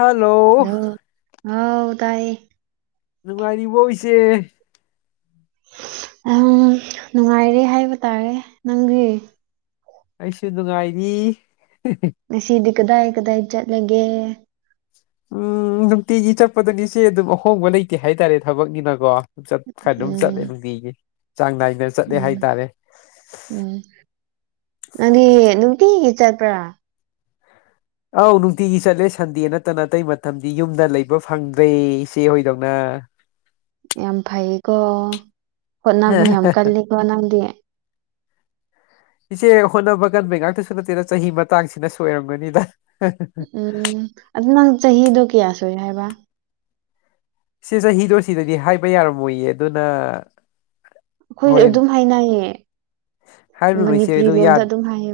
hello ꯍꯥꯎ ꯇꯥꯏꯌꯦ ꯅꯨꯡꯉꯥꯏꯔꯤꯕꯣ ꯏꯆꯦ ꯑꯝ ꯅꯨꯡꯉꯥꯏꯔꯤ ꯍꯥꯏꯕ ꯇꯥꯔꯦ ꯅꯪꯗꯤ ꯑꯩꯁꯨ ꯅꯨꯡꯉꯥꯏꯔꯤ ꯉꯁꯤꯗꯤ ꯀꯗꯥꯏ ꯀꯗꯥꯏ ꯆꯠꯂꯒꯦ ꯎꯝ ꯅꯨꯡꯇꯤꯒꯤ ꯆꯠꯄꯗꯨꯅꯤ ꯏꯆꯦ ꯑꯗꯨꯝ ꯑꯍꯣꯡꯕ ꯂꯩꯇꯦ ꯍꯥꯏꯇꯥꯔꯦ ꯊꯕꯛꯅꯤꯅꯀꯣ ꯆꯠ ꯈꯔ ꯑꯗꯨꯝ ꯆꯠꯂꯦ ꯎꯝ ꯅꯨꯡꯇꯤꯒꯤ ꯆꯥꯡ ꯅꯥꯏꯅ ꯆꯠꯂꯦ ꯎꯝ ꯍꯥꯏꯇꯥꯔꯦ ꯎꯝ ꯅꯪꯗꯤ ꯅꯨꯡꯇꯤꯒꯤ ꯆꯠꯄ꯭ꯔꯥ ꯑꯧ ꯅꯨꯡꯇꯤꯒꯤ ꯆꯠꯂꯦ ꯁꯟꯗꯦ ꯅꯠꯇꯅ ꯑꯇꯩ ꯃꯇꯝꯗꯤ ꯌꯨꯝꯗ ꯂꯩꯕ ꯐꯪꯗ꯭ꯔꯦ ꯏꯆꯦ ꯍꯣꯏꯗꯧꯅ [inaudible] ꯌꯥꯝ ꯐꯩꯌꯦꯀꯣ ꯍꯣꯠꯅꯕ ꯌꯥꯝ ꯀꯜꯂꯤꯀꯣ ꯅꯪꯗꯤ ꯏꯆꯦ ꯍꯣꯠꯅꯕ ꯀꯟꯕꯩ ꯉꯥꯛꯇꯁꯨ ꯅꯠꯇꯦꯅ ꯆꯍꯤ ꯃꯇꯥꯡꯁꯤꯅ ꯁꯨ ꯑꯣꯏꯔꯝꯒꯅꯤꯗ ꯎꯝ ꯑꯗꯨ ꯅꯪ ꯆꯍꯤꯗꯣ ꯀꯌꯥ ꯁꯨꯏ ꯍꯥꯏꯕ ꯏꯆꯦ ꯆꯍꯤꯗꯣ ꯁꯤꯗꯗꯤ ꯍꯥꯏꯕ ꯌꯥꯔꯝꯃꯣꯏꯌꯦ ꯑꯗꯨꯅ ꯑꯩꯈꯣꯏ ꯍꯣꯔꯦꯟ ꯑꯗꯨꯝ ꯍꯥꯏꯅꯌꯦ ꯍꯥꯏꯔꯨꯅꯨ ꯏꯆꯦ ꯃꯅꯤꯄꯨꯔꯤ ꯌꯥ ꯂꯣꯟꯗ ꯑꯗꯨꯝ ꯍꯥꯏꯌꯦ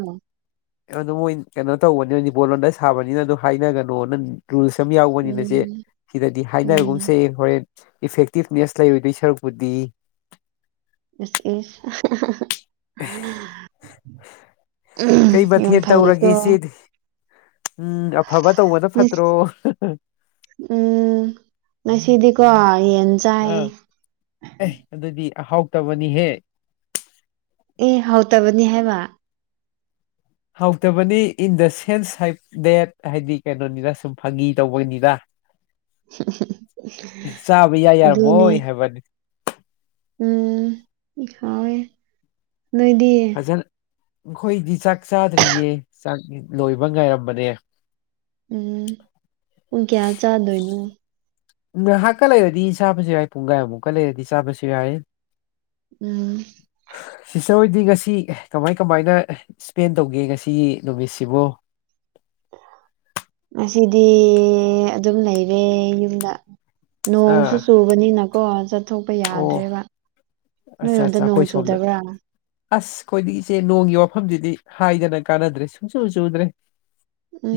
ꯑꯗꯨ ꯃꯣꯏ ꯀꯩꯅꯣ ꯇꯧꯕꯅꯤꯅ ꯅꯤꯕꯣꯟ ꯂꯣꯟꯗ ꯁꯥꯕꯅꯤꯅ ꯑꯗꯨ ꯍꯥꯏꯅꯒꯅꯣ ꯅ ꯔꯨꯜꯁ ꯑꯃ ꯌꯥꯎꯕꯅꯤꯅ ꯆꯦ ꯎꯝ ꯁꯤꯗꯗꯤ ꯍꯥꯏꯅꯔꯒꯨꯝ ꯎꯝ ꯁꯦ ꯍꯣꯔꯦꯟ ꯏꯐꯦꯛꯇꯤꯚꯅꯦꯁ ꯂꯩꯔꯗꯣꯏ ꯁꯔꯨꯛꯄꯨꯗꯤ ꯏꯁ ꯏꯁ ꯑꯍꯥ ꯑꯍꯥ ꯑꯍꯥ ꯀꯩ ꯃꯊꯦꯜ ꯇꯧꯔꯒꯦ ꯏꯆꯦꯗꯤ ꯎꯝ ꯑꯐꯕ ꯇꯧꯕꯗ ꯃꯤꯁ ꯐꯠꯇ꯭ꯔꯣ [unintelligible] ꯎꯝ ꯉꯁꯤꯗꯤꯀꯣ ꯌꯦꯟ ꯆꯥꯏꯌꯦ ꯑꯍꯥꯎꯇꯕꯅꯤꯍꯦ ꯑꯦ ꯍꯧꯇꯕꯅꯤ ꯍꯥꯏꯕ ꯍꯥꯎꯇꯕꯅꯤ ꯏꯟ ꯗ ꯁꯦꯟꯁ ꯍꯥꯏ ꯗꯦꯠ ꯍꯥꯏꯗꯤ ꯀꯩꯅꯣꯅꯤꯗ ꯁꯨꯝ ꯐꯥꯒꯤ ꯇꯧꯕꯅꯤꯗ ꯆꯥꯕ ꯏꯌꯥ ꯑꯗꯨꯅꯦ ꯌꯥꯔꯝꯃꯣꯏ ꯍꯥꯏꯕꯅꯤ ꯎꯝ ꯍꯥꯎꯋꯦ ꯅꯣꯏꯗꯤ ꯐꯖꯅ ꯑꯩꯈꯣꯏꯗꯤ ꯆꯥꯛ ꯆꯥꯗ꯭ꯔꯤꯌꯦ ꯆꯥꯛ ꯂꯣꯏꯕ ꯉꯥꯏꯔꯝꯕꯅꯦ ꯎꯝ ꯄꯨꯡ ꯀꯌꯥ ꯆꯥꯗꯣꯏꯅꯣ ꯅꯍꯥꯛꯀ ꯂꯩꯔꯗꯤ ꯆꯥꯕꯁꯨ ꯌꯥꯏ ꯄꯨꯡꯒꯥꯏꯃꯨꯛꯀ ꯂꯩꯔꯗꯤ ꯆꯥꯕꯖꯨ ꯌꯥꯏ ꯎꯝ ꯅꯣꯏꯗꯤ ꯉꯁꯤ ꯀꯃꯥꯏ ꯀꯃꯥꯏꯅ ꯁ꯭ꯄꯦꯟ ꯇꯧꯒꯦ ꯉꯁꯤꯒꯤ ꯅꯨꯃꯤꯠꯁꯤꯕꯨ ꯑꯁꯤꯗꯤ ꯑꯗꯨꯝ ꯂꯩꯔꯦ ꯌꯨꯝꯗ ꯅꯣꯡꯁꯨ ꯑꯥ ꯆꯨꯕꯅꯤꯅꯀꯣ ꯆꯠꯊꯣꯛꯄ ꯑꯣ ꯌꯥꯗ꯭ꯔꯦꯕ ꯑꯠꯆꯥ ꯅꯣꯏꯔꯣꯟꯗ ꯑꯠꯆꯥ ꯅꯣꯡ ꯑꯩꯈꯣꯏ ꯁꯣꯝꯗ ꯆꯨꯗꯕ꯭ꯔꯥ ꯑꯁ ꯑꯩꯈꯣꯏꯗꯤ ꯏꯆꯦ ꯅꯣꯡꯒꯤ ꯋꯥꯐꯝꯖꯤꯗꯤ ꯍꯥꯏꯗꯅ ꯀꯥꯟꯅꯗ꯭ꯔꯦ ꯁꯨꯡꯆꯨ ꯆꯨꯗ꯭ꯔꯦ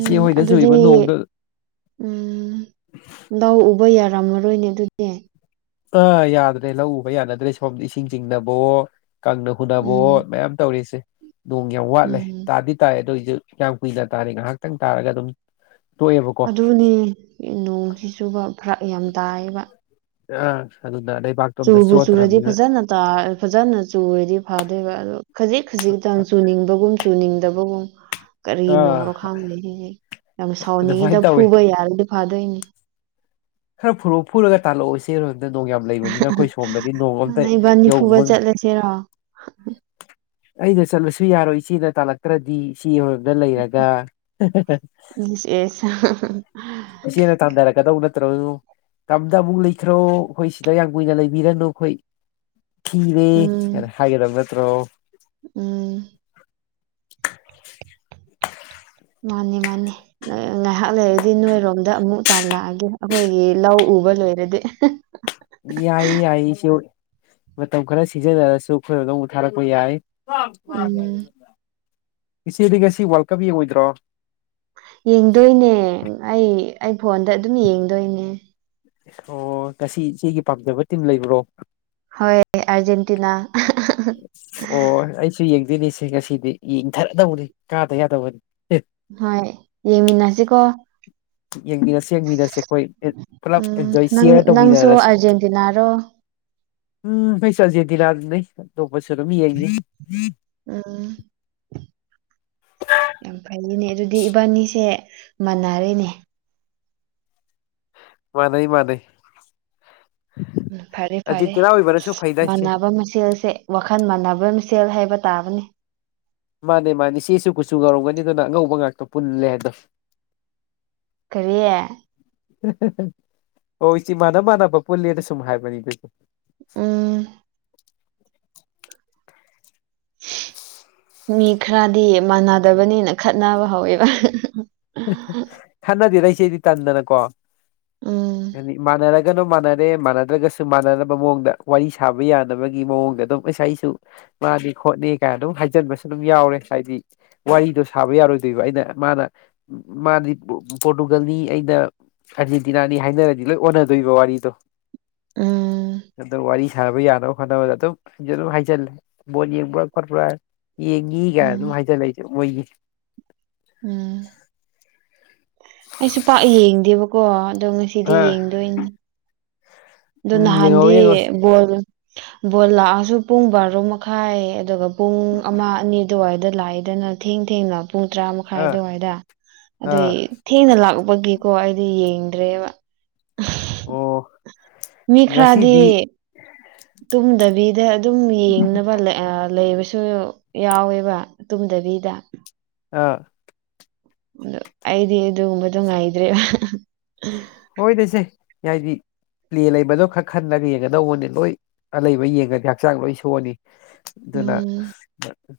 ꯏꯆꯦ ꯍꯣꯏꯗ ꯑꯗꯨꯗꯤ ꯆꯨꯔꯤꯕ ꯅꯣꯡꯗꯣ ꯎꯝ ꯂꯧ ꯎꯕ ꯌꯥ ꯥꯄꯥꯝꯃꯔꯣꯏꯅꯦ ꯑꯗꯨꯗꯤ ꯑꯥ ꯌꯥꯗ꯭ꯔꯦ ꯂꯧ ꯎꯕ ꯌꯥꯅꯗ꯭ꯔꯦ ꯁꯣꯝꯗ ꯏꯁꯤꯡ ꯆꯤꯡꯅꯕꯋꯣ ꯀꯪꯅ ꯍꯨꯟꯅꯕꯋꯣ ꯎꯝ ꯃꯌꯥꯝ ꯇꯧꯔꯤꯁꯦ ꯅꯣꯡ ꯌꯥꯝ ꯋꯥꯠꯂꯦ ꯎꯝ ꯇꯥꯗꯤ ꯇꯥꯏꯌꯦ ꯑꯗꯨꯏꯁꯨ ꯀꯌꯥꯝ ꯀꯨꯏꯅ ꯇꯥꯅꯤ ꯉꯥꯏꯍꯥꯛꯇꯪ ꯇꯥꯔꯒ ꯑꯗꯨꯝ ꯇꯣꯛꯑꯦꯕꯀꯣ ꯑꯗꯨꯅꯤ ꯅꯣꯡꯁꯤ ꯆꯨꯕ ꯐꯔꯛ ꯌꯥꯝ ꯇꯥꯏꯌꯦꯕ ꯑꯥ ꯁꯥꯟꯅ ꯆꯨꯕꯨ ꯆꯨꯔꯗꯤ ꯐꯖꯅ ꯇꯥ ꯐꯖꯅ ꯆꯨꯔꯗꯤ ꯐꯥꯗꯣꯏꯕ ꯑꯗꯣ ꯈꯖꯤꯛ ꯈꯖꯤꯛꯇꯪ ꯆꯨꯅꯤꯡꯕꯒꯨꯝ ꯆꯨꯅꯤꯡꯗꯕꯒꯨꯝ ꯑꯥ ꯀꯔꯤꯅꯣꯡꯔꯣ ꯈꯪꯗꯦꯍꯦ ꯌꯥꯝ ꯁꯥꯎꯅꯤꯡꯉꯤꯗ ꯑꯗꯨꯃꯥꯏꯅ ꯇꯧꯋꯤ ꯐꯨꯕ ꯌꯥꯔꯗꯤ ꯐꯗꯣꯏꯅꯤ ꯈꯔ ꯐꯨꯔꯛꯑꯣ ꯐꯨꯔꯒ ꯇꯥꯜꯂꯛꯑꯣ ꯏꯆꯦ ꯔꯣꯟꯅ ꯅꯣꯡ ꯌꯥꯝ ꯂꯩꯕꯅꯤꯅ ꯑꯩꯈꯣꯏ ꯁꯣꯝꯗꯗꯤ ꯅꯣꯡ ꯑꯝꯇ ꯏꯕꯥꯅꯤ ꯐꯨꯕ ꯌꯧꯕ ꯆꯠꯂꯁꯤꯔꯣ ꯑꯩꯅ ꯆꯠꯂꯁꯨ ꯌꯥꯔꯣꯏ ꯏꯆꯦꯅ ꯇꯥꯜꯂꯛꯇ꯭ꯔꯗꯤ ꯏꯆꯦꯍꯣꯏꯔꯣꯝꯗ ꯂꯩꯔꯒ ꯍꯦ ꯍꯦ ꯍꯦ ꯏꯁ ꯑꯦꯁ ꯏꯆꯦꯅ ꯇꯥꯟꯗꯔꯛꯀꯗꯧ ꯅꯠ [unintelligible] ꯇꯝꯗ ꯑꯃꯨꯛ ꯂꯩꯈ꯭ꯔꯣ ꯑꯩꯈꯣꯏ ꯁꯤꯗ ꯌꯥꯝ ꯀꯨꯏꯅ ꯂꯩꯕꯤꯔꯅꯨ ꯑꯩꯈꯣꯏ ꯈꯤꯔꯦ ꯎꯝ ꯍꯥꯏꯅ ꯍꯥꯏꯒꯗꯕ ꯅꯠꯇ꯭ꯔꯣ ꯎꯝ ꯃꯥꯅꯤ ꯃꯥꯅꯤ ꯉꯥꯏꯍꯥꯛ ꯂꯩꯔꯗꯤ ꯅꯣꯏꯔꯣꯝꯗ ꯑꯃꯨꯛ ꯇꯥꯜꯂꯛꯑꯒꯦ ꯑꯩꯈꯣꯏꯒꯤ ꯂꯧ ꯎꯕ ꯂꯣꯏꯔꯗꯤ ꯑꯦꯍꯦ ꯌꯥꯏꯌꯦ ꯌꯥꯏꯌꯦ ꯏꯆꯦꯍꯣꯏ ꯃꯇꯝ ꯈꯔ ꯁꯤꯖꯤꯟꯅꯔꯁꯨ ꯑꯩꯈꯣꯏꯗꯥꯔꯣꯝꯗ ꯑꯃꯨꯛ ꯊꯥꯔꯛꯄ ꯌꯥꯏ ꯎꯝ ꯏꯆꯦꯗꯤ ꯉꯁꯤ ꯋꯥꯔꯜ ꯀꯞ ꯌꯦꯡꯉꯣꯏꯗ꯭ꯔꯣ ꯌꯦꯡꯗꯣꯏꯅꯦ ꯑꯩ ꯑꯩ ꯐꯣꯟꯗ ꯑꯗꯨꯝ ꯌꯦꯡꯗꯣꯏꯅꯦ ꯑꯣ ꯉꯁꯤ ꯏꯆꯦꯒꯤ ꯄꯥꯝꯖꯕ ꯇꯤꯝ ꯂꯩꯕ꯭ꯔꯣ ꯍꯣꯏ ꯑꯥꯔꯖꯦꯟꯇꯤꯅꯥ ꯑꯣ ꯑꯩꯁꯨ ꯌꯦꯡꯗꯣꯏꯅꯦꯁꯦ ꯉꯁꯤꯗꯤ ꯌꯦꯡꯊꯔꯗꯕꯅꯤ ꯀꯥꯗ ꯌꯥꯗꯕꯅꯤ ꯍꯣꯏ ꯌꯦꯡꯃꯤꯟꯅꯁꯤꯀꯣ ꯌꯦꯡꯃꯤꯟꯅꯁꯦ ꯌꯦꯡꯃꯤꯟꯅꯁꯦ ꯑꯩꯈꯣꯏ ꯄꯨꯂꯞ ꯎꯝ ꯑꯦꯟꯖꯣꯏ ꯅꯪ ꯁꯤꯌꯥꯔ ꯅꯪꯁꯨ ꯇꯧꯃꯤꯟꯅꯔꯁꯦ ꯑꯥꯔꯖꯦꯟꯇꯤꯅꯥꯔꯣ [unintelligible] [unintelligible] ꯎꯝ ꯌꯥꯝ ꯐꯩꯌꯦꯅꯦ ꯑꯗꯨꯗꯤ ꯏꯕꯥꯅꯤꯁꯦ ꯃꯅꯔꯦꯅꯦ ꯃꯥꯅꯩ ꯃꯥꯅꯩ ꯎꯝ ꯐꯔꯦ ꯐꯔꯦ ꯐꯩꯗ ꯏꯆꯦ ꯃꯥꯟꯅꯕ ꯃꯁꯦꯜꯁꯦ ꯋꯥꯈꯜ ꯃꯥꯟꯅꯕ ꯃꯁ ꯁꯦꯜ ꯍꯥꯏꯕ ꯇꯥꯕꯅꯦ ꯃꯥꯅꯦ ꯃꯥꯅꯦ ꯏꯆꯦꯁꯨ ꯀꯨꯆꯨ ꯉꯧꯔꯝꯒꯅꯤ ꯑꯗꯨꯅ ꯑꯉꯧꯕ ꯉꯥꯛꯇꯣ ꯄꯨꯜꯂꯦ ꯍꯥꯏꯗꯣ ꯀꯔꯤꯌꯦ ꯍꯣ ꯏꯆꯦ ꯃꯥꯟꯅ ꯃꯥꯟꯅꯕ ꯄꯨꯜꯂꯦꯅ ꯁꯨꯝ ꯍꯥꯏꯕꯅꯤꯗ ꯆ ꯎꯝ ꯃꯤ ꯈꯔꯗꯤ ꯃꯥꯟꯅꯗꯕꯅꯤꯅ ꯈꯠꯅꯕ ꯍꯧꯋꯦꯕ ꯈꯠꯅꯗꯦꯗ ꯏꯆꯦꯗꯤ ꯇꯟꯗꯅꯀꯣ ꯎꯝ ꯍꯥꯏꯗꯤ ꯃꯥꯟꯅꯔꯛ ꯒꯅꯣ ꯃꯥꯟꯅꯔꯦ ꯃꯥꯟꯅꯗ꯭ꯔꯒꯁꯨ ꯃꯥꯟꯅꯅꯕ ꯃꯑꯣꯡꯗ ꯋꯥꯔꯤ ꯁꯥꯕ ꯌꯥꯅꯕꯒꯤ ꯃꯑꯣꯡꯗ ꯑꯗꯨꯝ ꯏꯁꯥꯏꯁꯨ ꯃꯥꯅꯤ ꯈꯣꯠꯅꯦ ꯀꯥꯏꯅ ꯑꯗꯨꯝ ꯍꯥꯏꯖꯟꯕꯁꯨ ꯑꯗꯨꯝ ꯌꯥꯎꯔꯦ ꯍꯥꯏꯗꯤ ꯋꯥꯔꯤꯗꯣ ꯁꯥꯕ ꯌꯥꯔꯣꯏꯗꯣꯏꯕ ꯑꯩꯅ ꯃꯥꯅ ꯃꯥꯗꯤ ꯄꯣ ꯄꯣꯔꯇꯨꯒꯜꯅꯤ ꯑꯩꯅ ꯑꯥꯔꯖꯦꯟꯇꯤꯅꯥꯅꯤ ꯍꯥꯏꯅꯔꯗꯤ ꯂꯣꯏ ꯑꯣꯟꯅꯗꯣꯏꯕ ꯋꯥꯔꯤꯗꯣ ꯎꯝ ꯑꯗꯣ ꯋꯥꯔꯤ ꯁ ꯁꯥꯕ ꯌꯥꯅꯕ ꯍꯣꯠꯅꯕꯗ ꯑꯗꯨꯝ ꯑꯩꯖꯨ ꯑꯗꯨꯝ ꯍꯥꯏꯖꯜꯂꯦ ꯕꯣꯜ ꯌꯦꯡꯕ꯭ꯔꯥ ꯈꯣꯠꯄ꯭ꯔꯥꯅ ꯌꯦꯡꯉꯤ ꯒꯥꯏ ꯑꯗꯨꯝ ꯎꯝ ꯍꯥꯏꯖꯜꯂꯦ ꯑꯗꯤ ꯃꯣꯏꯒꯤ ꯎꯝ ꯑꯩꯁꯨ ꯄꯥꯛ ꯌꯦꯡꯗꯦꯕꯀꯣ ꯑꯗꯣ ꯉꯁꯤꯗꯤ ꯌꯦꯡꯗꯣꯏꯅꯤ ꯑꯗꯨ ꯎꯝ ꯌꯦꯡꯍꯧꯔꯦ ꯅꯍꯥꯟꯗꯤ ꯌꯦꯡꯍꯧꯔꯦ ꯕꯣꯜꯒ ꯕꯣꯜ ꯂꯥꯛꯑꯁꯨ ꯄꯨꯡ ꯕꯥꯔꯣ ꯃꯈꯥꯏ ꯑꯗꯨꯒ ꯄꯨꯡ ꯑꯃ ꯑꯅꯤ ꯑꯗꯨꯋꯥꯏꯗ ꯂꯥꯛꯏꯗꯅ ꯊꯦꯡ ꯊꯦꯡꯅ ꯄꯨꯡ ꯇꯔꯥ ꯃꯈꯥꯏ ꯑꯥ ꯑꯗꯨꯋꯥꯏꯗ ꯑꯗꯨꯏ ꯑꯥ ꯊꯦꯡꯅ ꯂꯥꯛ ꯕꯒꯤꯀꯣ ꯑꯩꯗꯤ ꯌꯦꯡꯗ꯭ꯔꯦꯕ ꯑꯣ ꯃꯤ ꯈꯔꯗꯤ ꯉꯁꯤꯗꯤ ꯇꯨꯝꯗꯕꯤꯗ ꯑꯗꯨꯝ ꯌꯦꯡꯅꯕ ꯂꯦ ꯑꯥ ꯂꯩꯕꯁꯨ ꯌꯥꯎꯋꯦꯕ ꯇꯨꯝꯗꯕꯤꯗ ꯑꯥ ꯑꯩꯗꯤ ꯑꯗꯨꯒꯨꯝꯕꯗꯨ ꯉꯥꯏꯗ꯭ꯔꯦꯕ ꯍꯣꯏꯗꯆꯦ ꯌꯥꯏꯗꯤ ꯄ꯭ꯂꯦ ꯂꯩꯕꯗꯣ ꯈꯛ ꯈꯜꯂꯒ ꯌꯦꯡꯒꯗꯧꯕꯅꯦ ꯂꯣꯏ ꯂꯩꯕ ꯌꯦꯡꯉꯗꯤ ꯍꯛꯆꯥꯡ ꯂꯣꯏ ꯁꯣꯛꯑꯅꯤ ꯑꯗꯨꯅ ꯎꯝ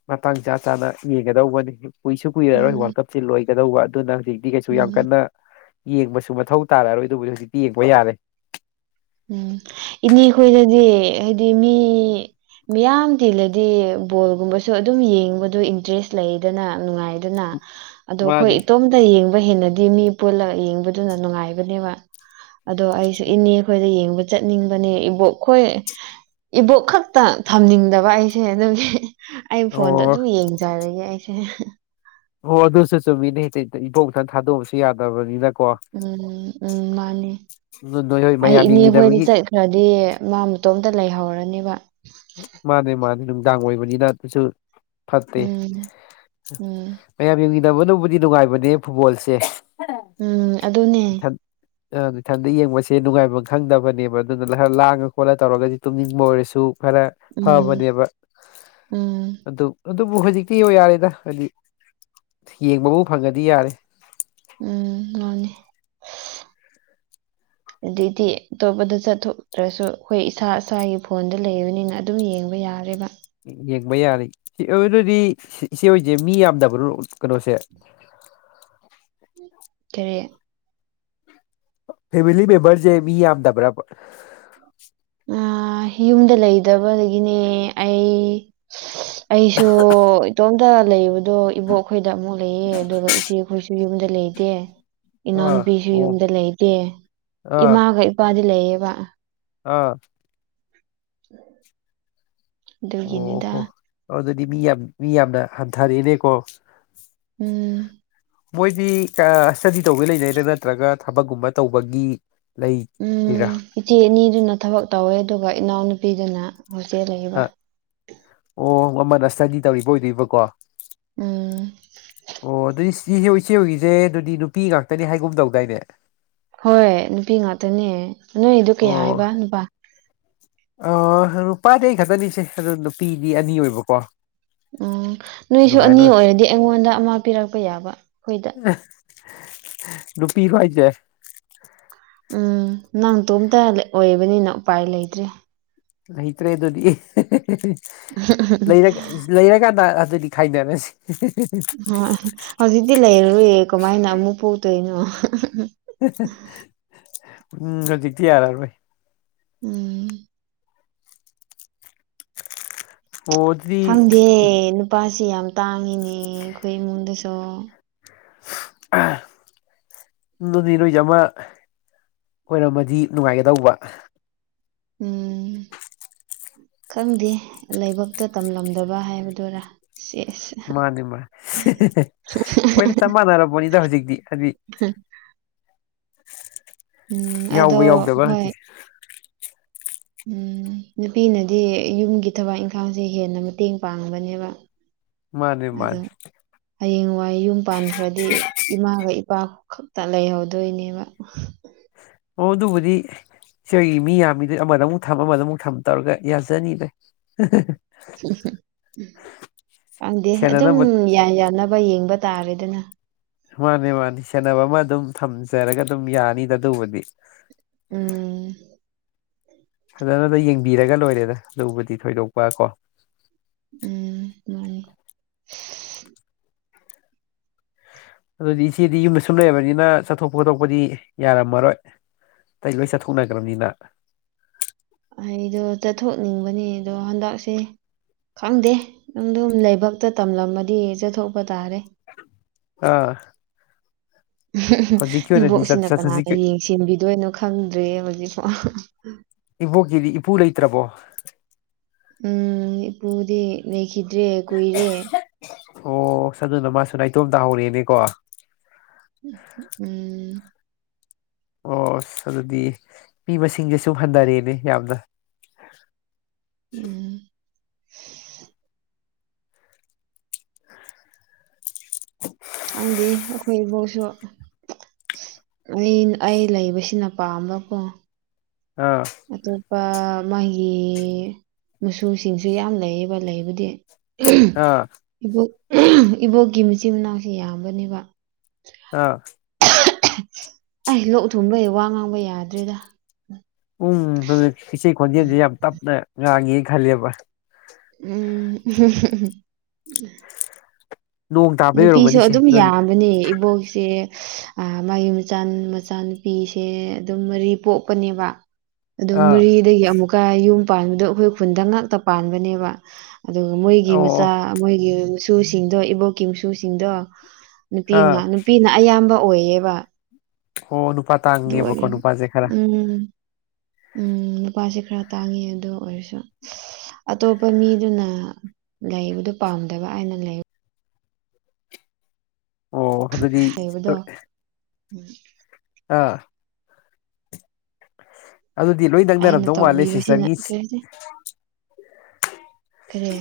ꯃꯇꯥꯡ ꯆꯥ ꯆꯥꯅ ꯌꯦꯡꯒꯗꯧꯕꯅꯤ ꯀꯨꯏꯁꯨ ꯀꯨꯏꯔꯔꯣꯏ ꯋꯥꯔꯜ ꯎꯝ ꯀꯞꯁꯦ ꯂꯣꯏꯒꯗꯧꯕ ꯑꯗꯨꯅ ꯍꯧꯖꯤꯛꯇꯤ ꯀꯩꯁꯨ ꯌꯥꯝ ꯎꯝ ꯀꯟꯅ ꯌꯦꯡꯕꯁꯨ ꯃꯊꯧ ꯇꯥꯔꯛꯑꯔꯣꯏꯗꯕꯨꯗꯤ ꯍꯧꯖꯤꯛꯇꯤ ꯌꯦꯛꯕ ꯌꯥꯔꯦ ꯎꯝ ꯏꯅꯦ ꯈꯣꯏꯗꯗꯤ ꯍꯥꯏꯗꯤ ꯃꯤ ꯃꯤꯌꯥꯝ ꯇꯤꯜꯂꯗꯤ ꯕꯣꯜꯒꯨꯝꯕꯁꯨ ꯑꯗꯨꯝ ꯌꯦꯡꯕꯗꯣ ꯏꯟꯇꯔꯦꯁ ꯂꯩꯗꯅ ꯅꯨꯡꯉꯥꯏ ꯗꯨꯅ ꯑꯗꯣ ꯑꯩꯈꯣꯏ ꯃꯥꯅꯤ ꯏꯇꯣꯝꯇ ꯌꯦꯡ ꯄ ꯍꯦꯟꯅꯗꯤ ꯃꯤ ꯄꯨꯂꯒ ꯌꯦꯡꯕꯗꯨꯅ ꯅꯨꯡꯉꯥꯏꯕꯅꯦꯕ ꯑꯗꯣ ꯑꯩꯁꯨ ꯏꯅꯦ ꯑꯩꯈꯣꯏꯗ ꯌꯦꯡꯕ ꯆꯠꯅꯤꯡꯕꯅꯦ ꯏꯕꯣꯛꯈꯣꯏ ꯏꯕꯣꯛ ꯈꯛꯇ ꯊꯝꯅꯤꯡꯗꯕ ꯑꯩꯁꯦ ꯑꯗꯨꯒꯤ ꯑꯩ ꯐꯣꯟꯗ ꯑꯣ ꯑꯗꯨꯝ ꯌꯦꯡꯖꯔꯒꯦ ꯑꯩꯁꯦ ꯑꯣ ꯑꯗꯨꯁꯨ ꯆꯨꯝꯃꯤꯅ ꯏꯆꯦꯗ ꯏꯕꯣꯛꯇꯪ ꯊꯥꯗꯣꯛꯑꯝꯕꯁꯨ ꯌꯥꯗꯕꯅꯤꯅ ꯎꯝ ꯎꯝ ꯃꯥꯅꯦ ꯅꯣꯏ ꯍꯣꯏ ꯑꯩ ꯃꯌꯥꯝ ꯏꯅꯦ ꯍꯣꯏꯗ ꯌꯦꯡꯃꯤꯟꯅꯕꯒꯤ ꯆꯠꯈ꯭ꯔꯗꯤ ꯃꯥ ꯃꯇꯣꯝꯇ ꯂꯩꯍꯧꯔꯅꯦꯕ ꯃꯥꯅꯦ ꯃꯥꯅꯦ ꯅꯨꯡꯗꯥꯡ ꯑꯣꯏꯕꯅꯤꯅ ꯑꯗꯨꯁꯨ ꯐꯠꯇꯦ ꯎꯝ ꯎꯝ ꯃꯌꯥꯝ ꯌꯦꯡꯃꯤꯟꯅꯕ ꯅꯕꯨꯗꯤ ꯅꯨꯡꯉꯥꯏꯕꯅꯦ ꯐꯨꯠꯕꯣꯜꯁꯦ ꯎꯝ ꯑꯗꯨꯅꯦ ꯑꯪ ꯏꯊꯟꯗ ꯌꯦꯡꯕꯁꯦ ꯅꯨꯡꯉꯥꯏꯕꯝ ꯈꯪꯗꯕꯅꯦꯕ ꯑꯗꯨꯅ ꯂ ꯂꯥꯡꯉ ꯈꯣꯠꯂ ꯇꯧꯔꯒꯗꯤ ꯇꯨꯝꯅꯤꯡꯕ ꯑꯣꯏꯔꯁꯨ ꯈꯔ ꯎꯝ ꯐꯕꯅꯦꯕ ꯎꯝ ꯑꯗꯨ ꯑꯗꯨꯕꯨ ꯍꯧꯖꯤꯛꯇꯤ ꯌꯥꯔꯦꯗ ꯍꯥꯏꯗꯤ ꯌꯦꯡꯕꯕꯨ ꯐꯪꯉꯗꯤ ꯌꯥꯔꯦ ꯎꯝ ꯃꯥꯅꯦ [inaudible] ꯑꯗꯩꯗꯤ ꯑꯇꯣꯞꯄꯗ ꯆꯠꯊꯣꯛꯇ꯭ꯔꯁꯨ ꯑꯩꯈꯣꯏ ꯏꯁꯥ ꯏꯁꯥꯒꯤ ꯐꯣꯟꯗ ꯂꯩꯕꯅꯤꯅ ꯑꯗꯨꯝ ꯌꯦꯡꯕ ꯌꯥ ꯌꯥꯔꯦꯕ ꯌꯦꯡꯕ ꯌꯥꯅꯤ ꯑꯗꯨꯗꯤ ꯏꯆꯦ ꯍꯣꯏꯁꯦ ꯃꯤ ꯌꯥꯝꯗꯕꯅꯣ ꯀꯩꯅꯣꯁꯦ [inaudible] ꯇꯔꯦꯠ ꯐꯦꯃꯤꯂꯤ ꯃꯦꯝꯕꯔꯁꯦ ꯃꯤ ꯌꯥꯝꯗꯕꯔ ꯑ ꯌꯨꯝꯗ ꯂꯩꯗꯕꯗꯒꯤꯅꯦ ꯑꯩ ꯑꯩꯁꯨ ꯏꯇꯣꯝꯇ ꯂꯩꯕꯗꯣ ꯏꯕꯣꯛꯈꯣꯏꯗ ꯑꯃꯨꯛ ꯂꯩꯌꯦ ꯑꯗꯨꯒ ꯏꯆꯦꯈꯣꯏꯁꯨ ꯌꯨꯝꯗ ꯂꯩꯇꯦ ꯑꯥ ꯏꯅꯥꯎꯅꯨꯄꯤꯁꯨ ꯑꯣ ꯌꯨꯝꯗ ꯂꯩꯗꯦ ꯑꯥ ꯏꯃꯥꯒ ꯏꯄꯥꯗꯤ ꯂꯩꯌꯦꯕ ꯑꯥ [inaudible] ꯑꯗꯨꯒꯤꯅꯤꯗ ꯗꯤꯕꯤ ꯌꯥꯝ ꯃꯤ ꯌꯥꯝꯅ ꯍꯟꯊꯔꯦꯅꯦꯀꯣ ꯎꯝ ꯃꯣꯏꯗꯤ ꯑꯥ ꯏ꯭ꯁꯇꯗꯤ ꯇꯧꯕꯩ ꯂꯩꯅꯩꯗ ꯅꯠꯇ꯭ꯔꯒ ꯊꯕꯛꯒꯨꯝꯕ ꯇꯧꯕꯒꯤ ꯂꯩꯔꯤꯔꯥ ꯎꯝ ꯏꯆꯦ ꯑꯅꯤꯗꯨꯅ ꯊꯕꯛ ꯇꯧꯋꯦ ꯑꯗꯨꯒ ꯏꯅꯥꯎꯅꯨꯄꯤꯗꯨꯅ ꯍꯣꯁꯇꯦꯜ ꯂꯩꯕ ꯑꯣ ꯑꯃꯅ ꯏ꯭ꯁꯇꯗꯤ ꯇꯧꯔꯤꯕ ꯑꯣꯏꯗꯣꯏꯕꯀꯣ ꯑꯣ ꯎꯝ ꯑꯗꯨꯏꯁ ꯏꯤꯒꯤ ꯏꯆꯦ ꯍꯣꯏꯒꯤꯁꯦ ꯑꯗꯨꯗꯤ ꯅꯨꯄꯤ ꯉꯥꯛꯇꯅꯤ ꯍꯥꯏꯒꯨꯝ ꯇꯧꯗꯥꯏꯅꯦ ꯍꯣꯏ ꯅꯨꯄꯤ ꯉꯥꯛꯇꯅꯦ ꯅꯣꯏꯗꯨ ꯀꯌꯥ ꯍꯥꯏꯕ ꯑꯣ ꯅꯨꯄꯥ ꯑ ꯅꯨꯄꯥꯗꯤ ꯑꯩ ꯈꯛꯇꯅꯤꯍꯦ ꯑꯗꯨ ꯅꯨꯄꯤꯗꯤ ꯑꯅꯤ ꯑꯣꯏꯕꯀꯣ ꯎꯝ ꯅꯣꯏꯁꯨ ꯑꯗꯨꯃꯥꯏꯅ ꯑꯅꯤ ꯑꯣꯏ ꯑꯣꯏꯔꯗꯤ ꯑꯩꯉꯣꯟꯗ ꯑꯃ ꯄꯤꯔꯛꯄ ꯌꯥꯕ ꯑꯈꯣꯏꯗ ꯅꯨꯄꯤꯔꯣ ꯍꯥꯏꯁꯦ ꯎꯝ ꯅꯪꯇꯣꯝꯇ ꯑꯣꯏꯕꯅꯤꯅ ꯎꯄꯥꯏ ꯂꯩꯇ꯭ꯔꯦ ꯂꯩꯇ꯭ꯔꯦ ꯑꯗꯨꯗꯤ ꯂꯩꯔ ꯂꯩꯔꯥꯀꯥꯟꯗ ꯗꯨꯗꯤ ꯈꯥꯏꯅꯔꯁꯤ ꯍꯧꯖꯤꯛꯇꯤ ꯂꯩꯔꯔꯣꯏꯌꯦ ꯀꯃꯥꯏꯅ ꯑꯃꯨꯛ ꯄꯣꯛꯇꯣꯏꯅꯣ ꯎꯝ ꯍꯧꯖꯤꯇꯤ ꯌꯥꯔꯔꯣꯏ ꯎꯝ ꯑꯣ ꯑꯗꯨꯗꯤ ꯈꯪꯗꯦ ꯅꯨꯄꯥꯁꯤ ꯌꯥꯝ ꯇꯥꯡꯉꯤꯅꯦ ꯑꯈꯣꯏ ꯏꯃꯨꯡꯗꯁꯨ ꯑ ꯗꯨꯗꯤ ꯅꯣꯖꯤ ꯑꯃ ꯑꯣꯏꯔꯝꯃꯗꯤ ꯅꯨꯡꯉꯥꯏꯒꯗꯧꯕ ꯎꯝ ꯈꯪꯗꯦ ꯂꯥꯏꯕꯛꯇ ꯇꯝꯂꯝꯗꯕ ꯍꯥꯏꯕꯗꯨꯔꯥ ꯁꯦꯁ ꯃꯥꯅꯦ ꯃꯥꯅꯦ ꯍꯣꯏꯅ ꯆꯞ ꯃꯥꯟꯅꯔꯕꯅꯤꯗ ꯍꯧꯖꯤꯛꯇꯤ ꯍꯥꯏꯗꯤ [unintelligible] [unintelligible] ꯎꯝ ꯌꯥꯎꯕ ꯑꯗꯣ ꯌꯥꯎꯗꯕ ꯍꯣꯏ ꯍꯖꯤ ꯎꯝ ꯅꯨꯄꯤꯅꯗꯤ ꯌꯨꯝꯒꯤ ꯊꯕꯛ ꯏꯪꯈꯥꯡꯁꯦ ꯍꯦꯟꯅ ꯃꯇꯦꯡ ꯄꯥꯡꯕꯅꯦꯕ ꯃꯥꯅꯦ ꯑꯗꯣ ꯃꯥꯅꯦ ꯍꯌꯦꯡꯋꯥꯏ ꯌꯨꯝ ꯄꯥꯟꯈ꯭ꯔꯗꯤ ꯏꯃꯥꯒ ꯏꯞ ꯄꯥ ꯈꯛꯇ ꯂꯩꯍꯧꯗꯣꯏꯅꯦꯕ ꯑꯣ ꯑꯗꯨꯕꯨꯗꯤ ꯁꯨꯏ ꯃꯤ ꯌꯥꯝꯃꯤꯗ ꯑꯃꯗ ꯑꯃꯨꯛ ꯊꯝ ꯑꯃꯗ ꯑꯃꯨꯛ ꯊꯝ ꯇꯧꯔꯒ ꯌꯥꯖꯅꯤꯗ ꯄꯪꯗꯦ ꯑꯗꯨꯝ ꯁꯦꯟꯅꯅꯕ ꯌꯥꯟ ꯌꯥꯅꯕ ꯌꯦꯡꯕ ꯇꯥꯔꯦꯗꯅ ꯃꯥꯅꯤ ꯃꯥꯅꯤ ꯁꯦꯟꯅꯕ ꯑꯃ ꯗꯨꯝ ꯊꯝꯖꯔꯒ ꯑꯗꯨꯝ ꯌꯥꯅꯤꯗ ꯑꯗꯨꯕꯨꯗꯤ ꯎꯝ ꯐꯖꯟꯅꯗ ꯌꯦꯡꯕꯤꯔꯒ ꯂꯣꯏꯔꯦꯗ ꯑꯗꯨꯕꯨꯗꯤ ꯊꯣꯏꯗꯣꯛꯄ ꯀꯣ ꯎꯝ ꯃꯥꯅꯤ ꯑꯗꯨꯗꯤ ꯏꯆꯦꯗꯤ ꯌꯨꯝꯗ ꯁꯨꯝ ꯂꯩꯔꯕꯅꯤꯅ ꯆꯠꯊꯣꯛꯄ ꯈꯣꯠꯇꯣꯛꯄꯗꯤ ꯌꯥꯔꯝꯃꯔꯣꯏ ꯇꯩ ꯂꯣꯏ ꯆꯠꯊꯣꯛꯅꯒ꯭ꯔꯝꯅꯤꯅ ꯑꯩꯗꯣ ꯆꯠꯊꯣꯛꯅꯤꯡꯕꯅꯤ ꯑꯗꯣ ꯍꯟꯗꯛꯁꯦ ꯈꯪꯗꯦ ꯅꯪꯗꯨꯝ ꯂꯩꯕꯛꯇ ꯇꯝꯂꯝꯃꯗꯤ ꯆꯠꯊꯣꯛꯄ ꯇꯥꯔꯦ ꯑꯥ ꯍꯧꯖꯤꯛꯀꯤ ꯑꯣꯏꯅꯗꯤ ꯆꯠ ꯏꯕꯣꯛꯁꯤꯅ ꯆꯠ ꯀꯅꯥꯗ ꯍꯧꯖꯤꯛꯀꯤ ꯌꯦꯡꯁꯤꯟꯕꯤꯗꯣꯏꯅꯣ ꯈꯪꯗ꯭ꯔꯦ ꯍꯧꯖꯤꯛꯐꯥꯎ ꯏꯕꯣꯛꯀꯤꯗꯤ ꯏꯄꯨ ꯂꯩꯇ꯭ꯔꯕꯣ ꯎꯝ ꯏꯄꯨꯗꯤ ꯂꯩꯈꯤꯗ꯭ꯔꯦ ꯀꯨꯏꯔꯦ ꯑꯣꯁ ꯑꯗꯨꯅ ꯃꯥꯁꯨ ꯅꯥꯏꯇꯣꯝ ꯇꯍꯧꯔꯦꯅꯦꯀꯣ ꯎꯝ ꯑꯣꯁ ꯑꯗꯨꯗꯤ ꯃꯤ ꯃꯁꯤꯡꯁꯦ ꯁꯨꯝ ꯍꯟꯗꯔꯦꯅꯦ ꯌꯥꯝꯅ [inaudible] ꯎꯝ [inaudible] ꯈꯪꯗꯦ ꯑꯩꯈꯣꯏ ꯏꯕꯣꯛꯁꯣ ꯑꯩ ꯑꯩ ꯂꯩꯕꯁꯤꯅ ꯄꯥꯝꯕꯀꯣ ꯑꯥ ꯑꯇꯣꯄ ꯃꯥꯍ ꯒꯤ ꯃꯨꯆꯨꯁꯤꯡꯁꯨ ꯌꯥꯝ ꯂꯩꯌꯦꯕ ꯂꯩꯕꯗꯤ ꯑꯥ ꯏꯕꯣꯛ ꯏꯕꯣꯛꯀꯤ ꯃꯆꯤꯟ ꯃꯅꯥꯎꯁꯤ ꯌꯥꯝꯕꯅꯦꯕ ꯍꯥ ꯑꯩ ꯂꯣꯛ ꯊꯨꯝꯕꯩ ꯋꯥ ꯉꯥꯡꯕ ꯌꯥꯗ꯭ꯔꯦꯗ ꯎꯝ ꯍꯦꯖꯤ ꯏꯆꯦ ꯈꯣꯟꯖꯦꯜꯁꯤ ꯌꯥꯝ ꯇꯞꯅ ꯉꯥꯡꯉꯦ ꯈꯜꯂꯦꯕ ꯎꯝ ꯅꯣꯡ ꯇꯥꯕꯩ ꯅꯨꯄꯤꯁꯨ ꯑꯣꯏꯔꯝꯃꯅꯤꯁꯦ ꯑꯗꯨꯝ ꯅꯣꯏ ꯌꯥꯝꯕꯅꯦ ꯏꯕꯣꯛꯁꯦ ꯑꯥ ꯃꯥꯒꯤ ꯃꯆꯥꯟ ꯃꯆꯥꯅꯨꯄꯤꯁꯦ ꯑꯗꯨꯝ ꯃꯔꯤ ꯄꯣꯛꯄꯅꯦꯕ ꯑꯗꯨ ꯑꯥ ꯃꯔꯤꯗꯒꯤ ꯑꯃꯨꯛꯀ ꯌꯨꯝ ꯄꯥꯟꯕꯗꯣ ꯑꯩꯈꯣꯏ ꯈꯨꯟꯗ ꯉꯥꯛꯇ ꯄꯥꯟꯕꯅꯦꯕ ꯑꯗꯨꯒ ꯃꯣꯏꯒꯤ ꯃꯆꯥ ꯑꯣ ꯃꯣꯏꯒꯤ ꯃꯁꯨꯁꯤꯡꯗꯣ ꯏꯕꯣꯛꯀꯤ ꯃꯁꯨꯁꯤꯡꯗꯣ ꯅꯨꯄꯤꯅ ꯑꯥ ꯅꯨꯄꯤꯅ ꯑꯌꯥꯝꯕ ꯑꯣꯏꯌꯦꯕ ꯑꯣ ꯅꯨꯄꯥ ꯑꯗꯨ ꯇꯥꯡꯉꯦꯕꯀꯣ ꯑꯣꯏꯔ ꯅꯨꯄꯥꯁꯦ ꯈꯔ ꯎꯝ ꯎꯝ ꯅꯨꯄꯥꯁꯤ ꯈꯔ ꯇꯥꯡꯉꯤ ꯑꯗꯨ ꯑꯣꯏꯔꯁꯨ ꯑꯇꯣꯞꯄ ꯃꯤꯗꯨꯅ ꯂꯩꯕꯗꯨ ꯄꯥꯝꯗꯕ ꯑꯥꯏꯅ ꯂꯩ ꯑꯣ ꯑꯗꯨꯗꯤ ꯂꯩꯕꯗꯣ ꯎꯝ ꯍꯥ ꯑꯗꯨꯗꯤ ꯂꯣꯏ ꯑꯩꯅ ꯅꯪꯅꯔꯝꯗꯧ ꯃꯥꯜꯂꯦ ꯇꯧꯕꯤꯕꯁꯤꯅ ꯁꯤꯁꯇꯔꯒꯤ ꯆꯤ ꯀꯔꯤꯁꯦ ꯀꯔꯤ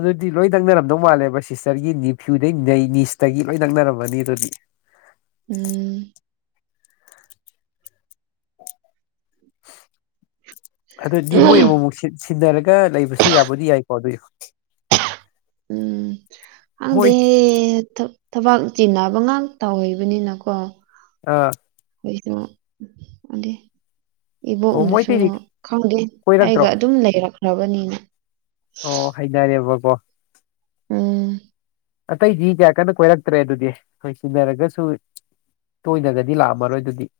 ꯑꯗꯨꯗꯤ ꯂꯣꯏ ꯅꯛꯅꯔꯝꯗꯧ ꯃꯥꯜꯂꯦꯕ ꯁꯤꯁꯇꯔꯒꯤ ꯅꯤꯐ꯭ꯌꯨꯗꯩ ꯅꯩꯅꯤꯁꯇꯒꯤ ꯂꯣꯏ ꯅꯛꯅꯔꯝꯃꯅꯤ ꯑꯗꯨꯗꯤ ꯎꯝ ꯑꯗꯨꯗꯤ ꯃꯣꯏ ꯑꯃꯨꯃꯨꯛ ꯁꯤꯠ ꯁꯤꯟꯅꯔꯒ ꯂꯩꯕꯁꯨ ꯌꯥꯕꯨꯗꯤ ꯌꯥꯏꯀꯣ ꯑꯗꯨꯏ ꯎꯝ ꯃꯣꯏ ꯈꯪꯗꯦ ꯊꯧ ꯊꯕꯛ ꯆꯤꯟꯅꯕ ꯉꯥꯛꯇꯥ ꯑꯣꯏꯕꯅꯤꯅꯀꯣ ꯑꯥ [unintelligible] ꯑꯣ ꯏꯕꯣꯛꯅꯁꯨ ꯃꯣꯏꯇꯩꯗꯤ ꯈꯪꯗꯦ ꯑꯩꯒ ꯀꯣꯏꯔꯛꯇ꯭ꯔꯣ ꯑꯗꯨꯝ ꯂꯩꯔꯛꯈ꯭ꯔꯕꯅꯤꯅ ꯑꯣ ꯍꯩꯅꯥꯔꯦꯕꯀꯣ ꯎꯝ ꯑꯇꯩꯗꯤ ꯀꯌꯥ ꯀꯟꯅ ꯀꯣꯏꯔꯛꯇ꯭ꯔꯦ ꯑꯗꯨꯗꯤ ꯍꯣꯏ ꯆꯤꯟꯅꯔꯒꯁꯨ ꯇꯣꯏꯅꯒꯗꯤ ꯂꯥꯛꯑꯝꯃꯔꯣꯏ ꯑꯗꯨꯗꯤ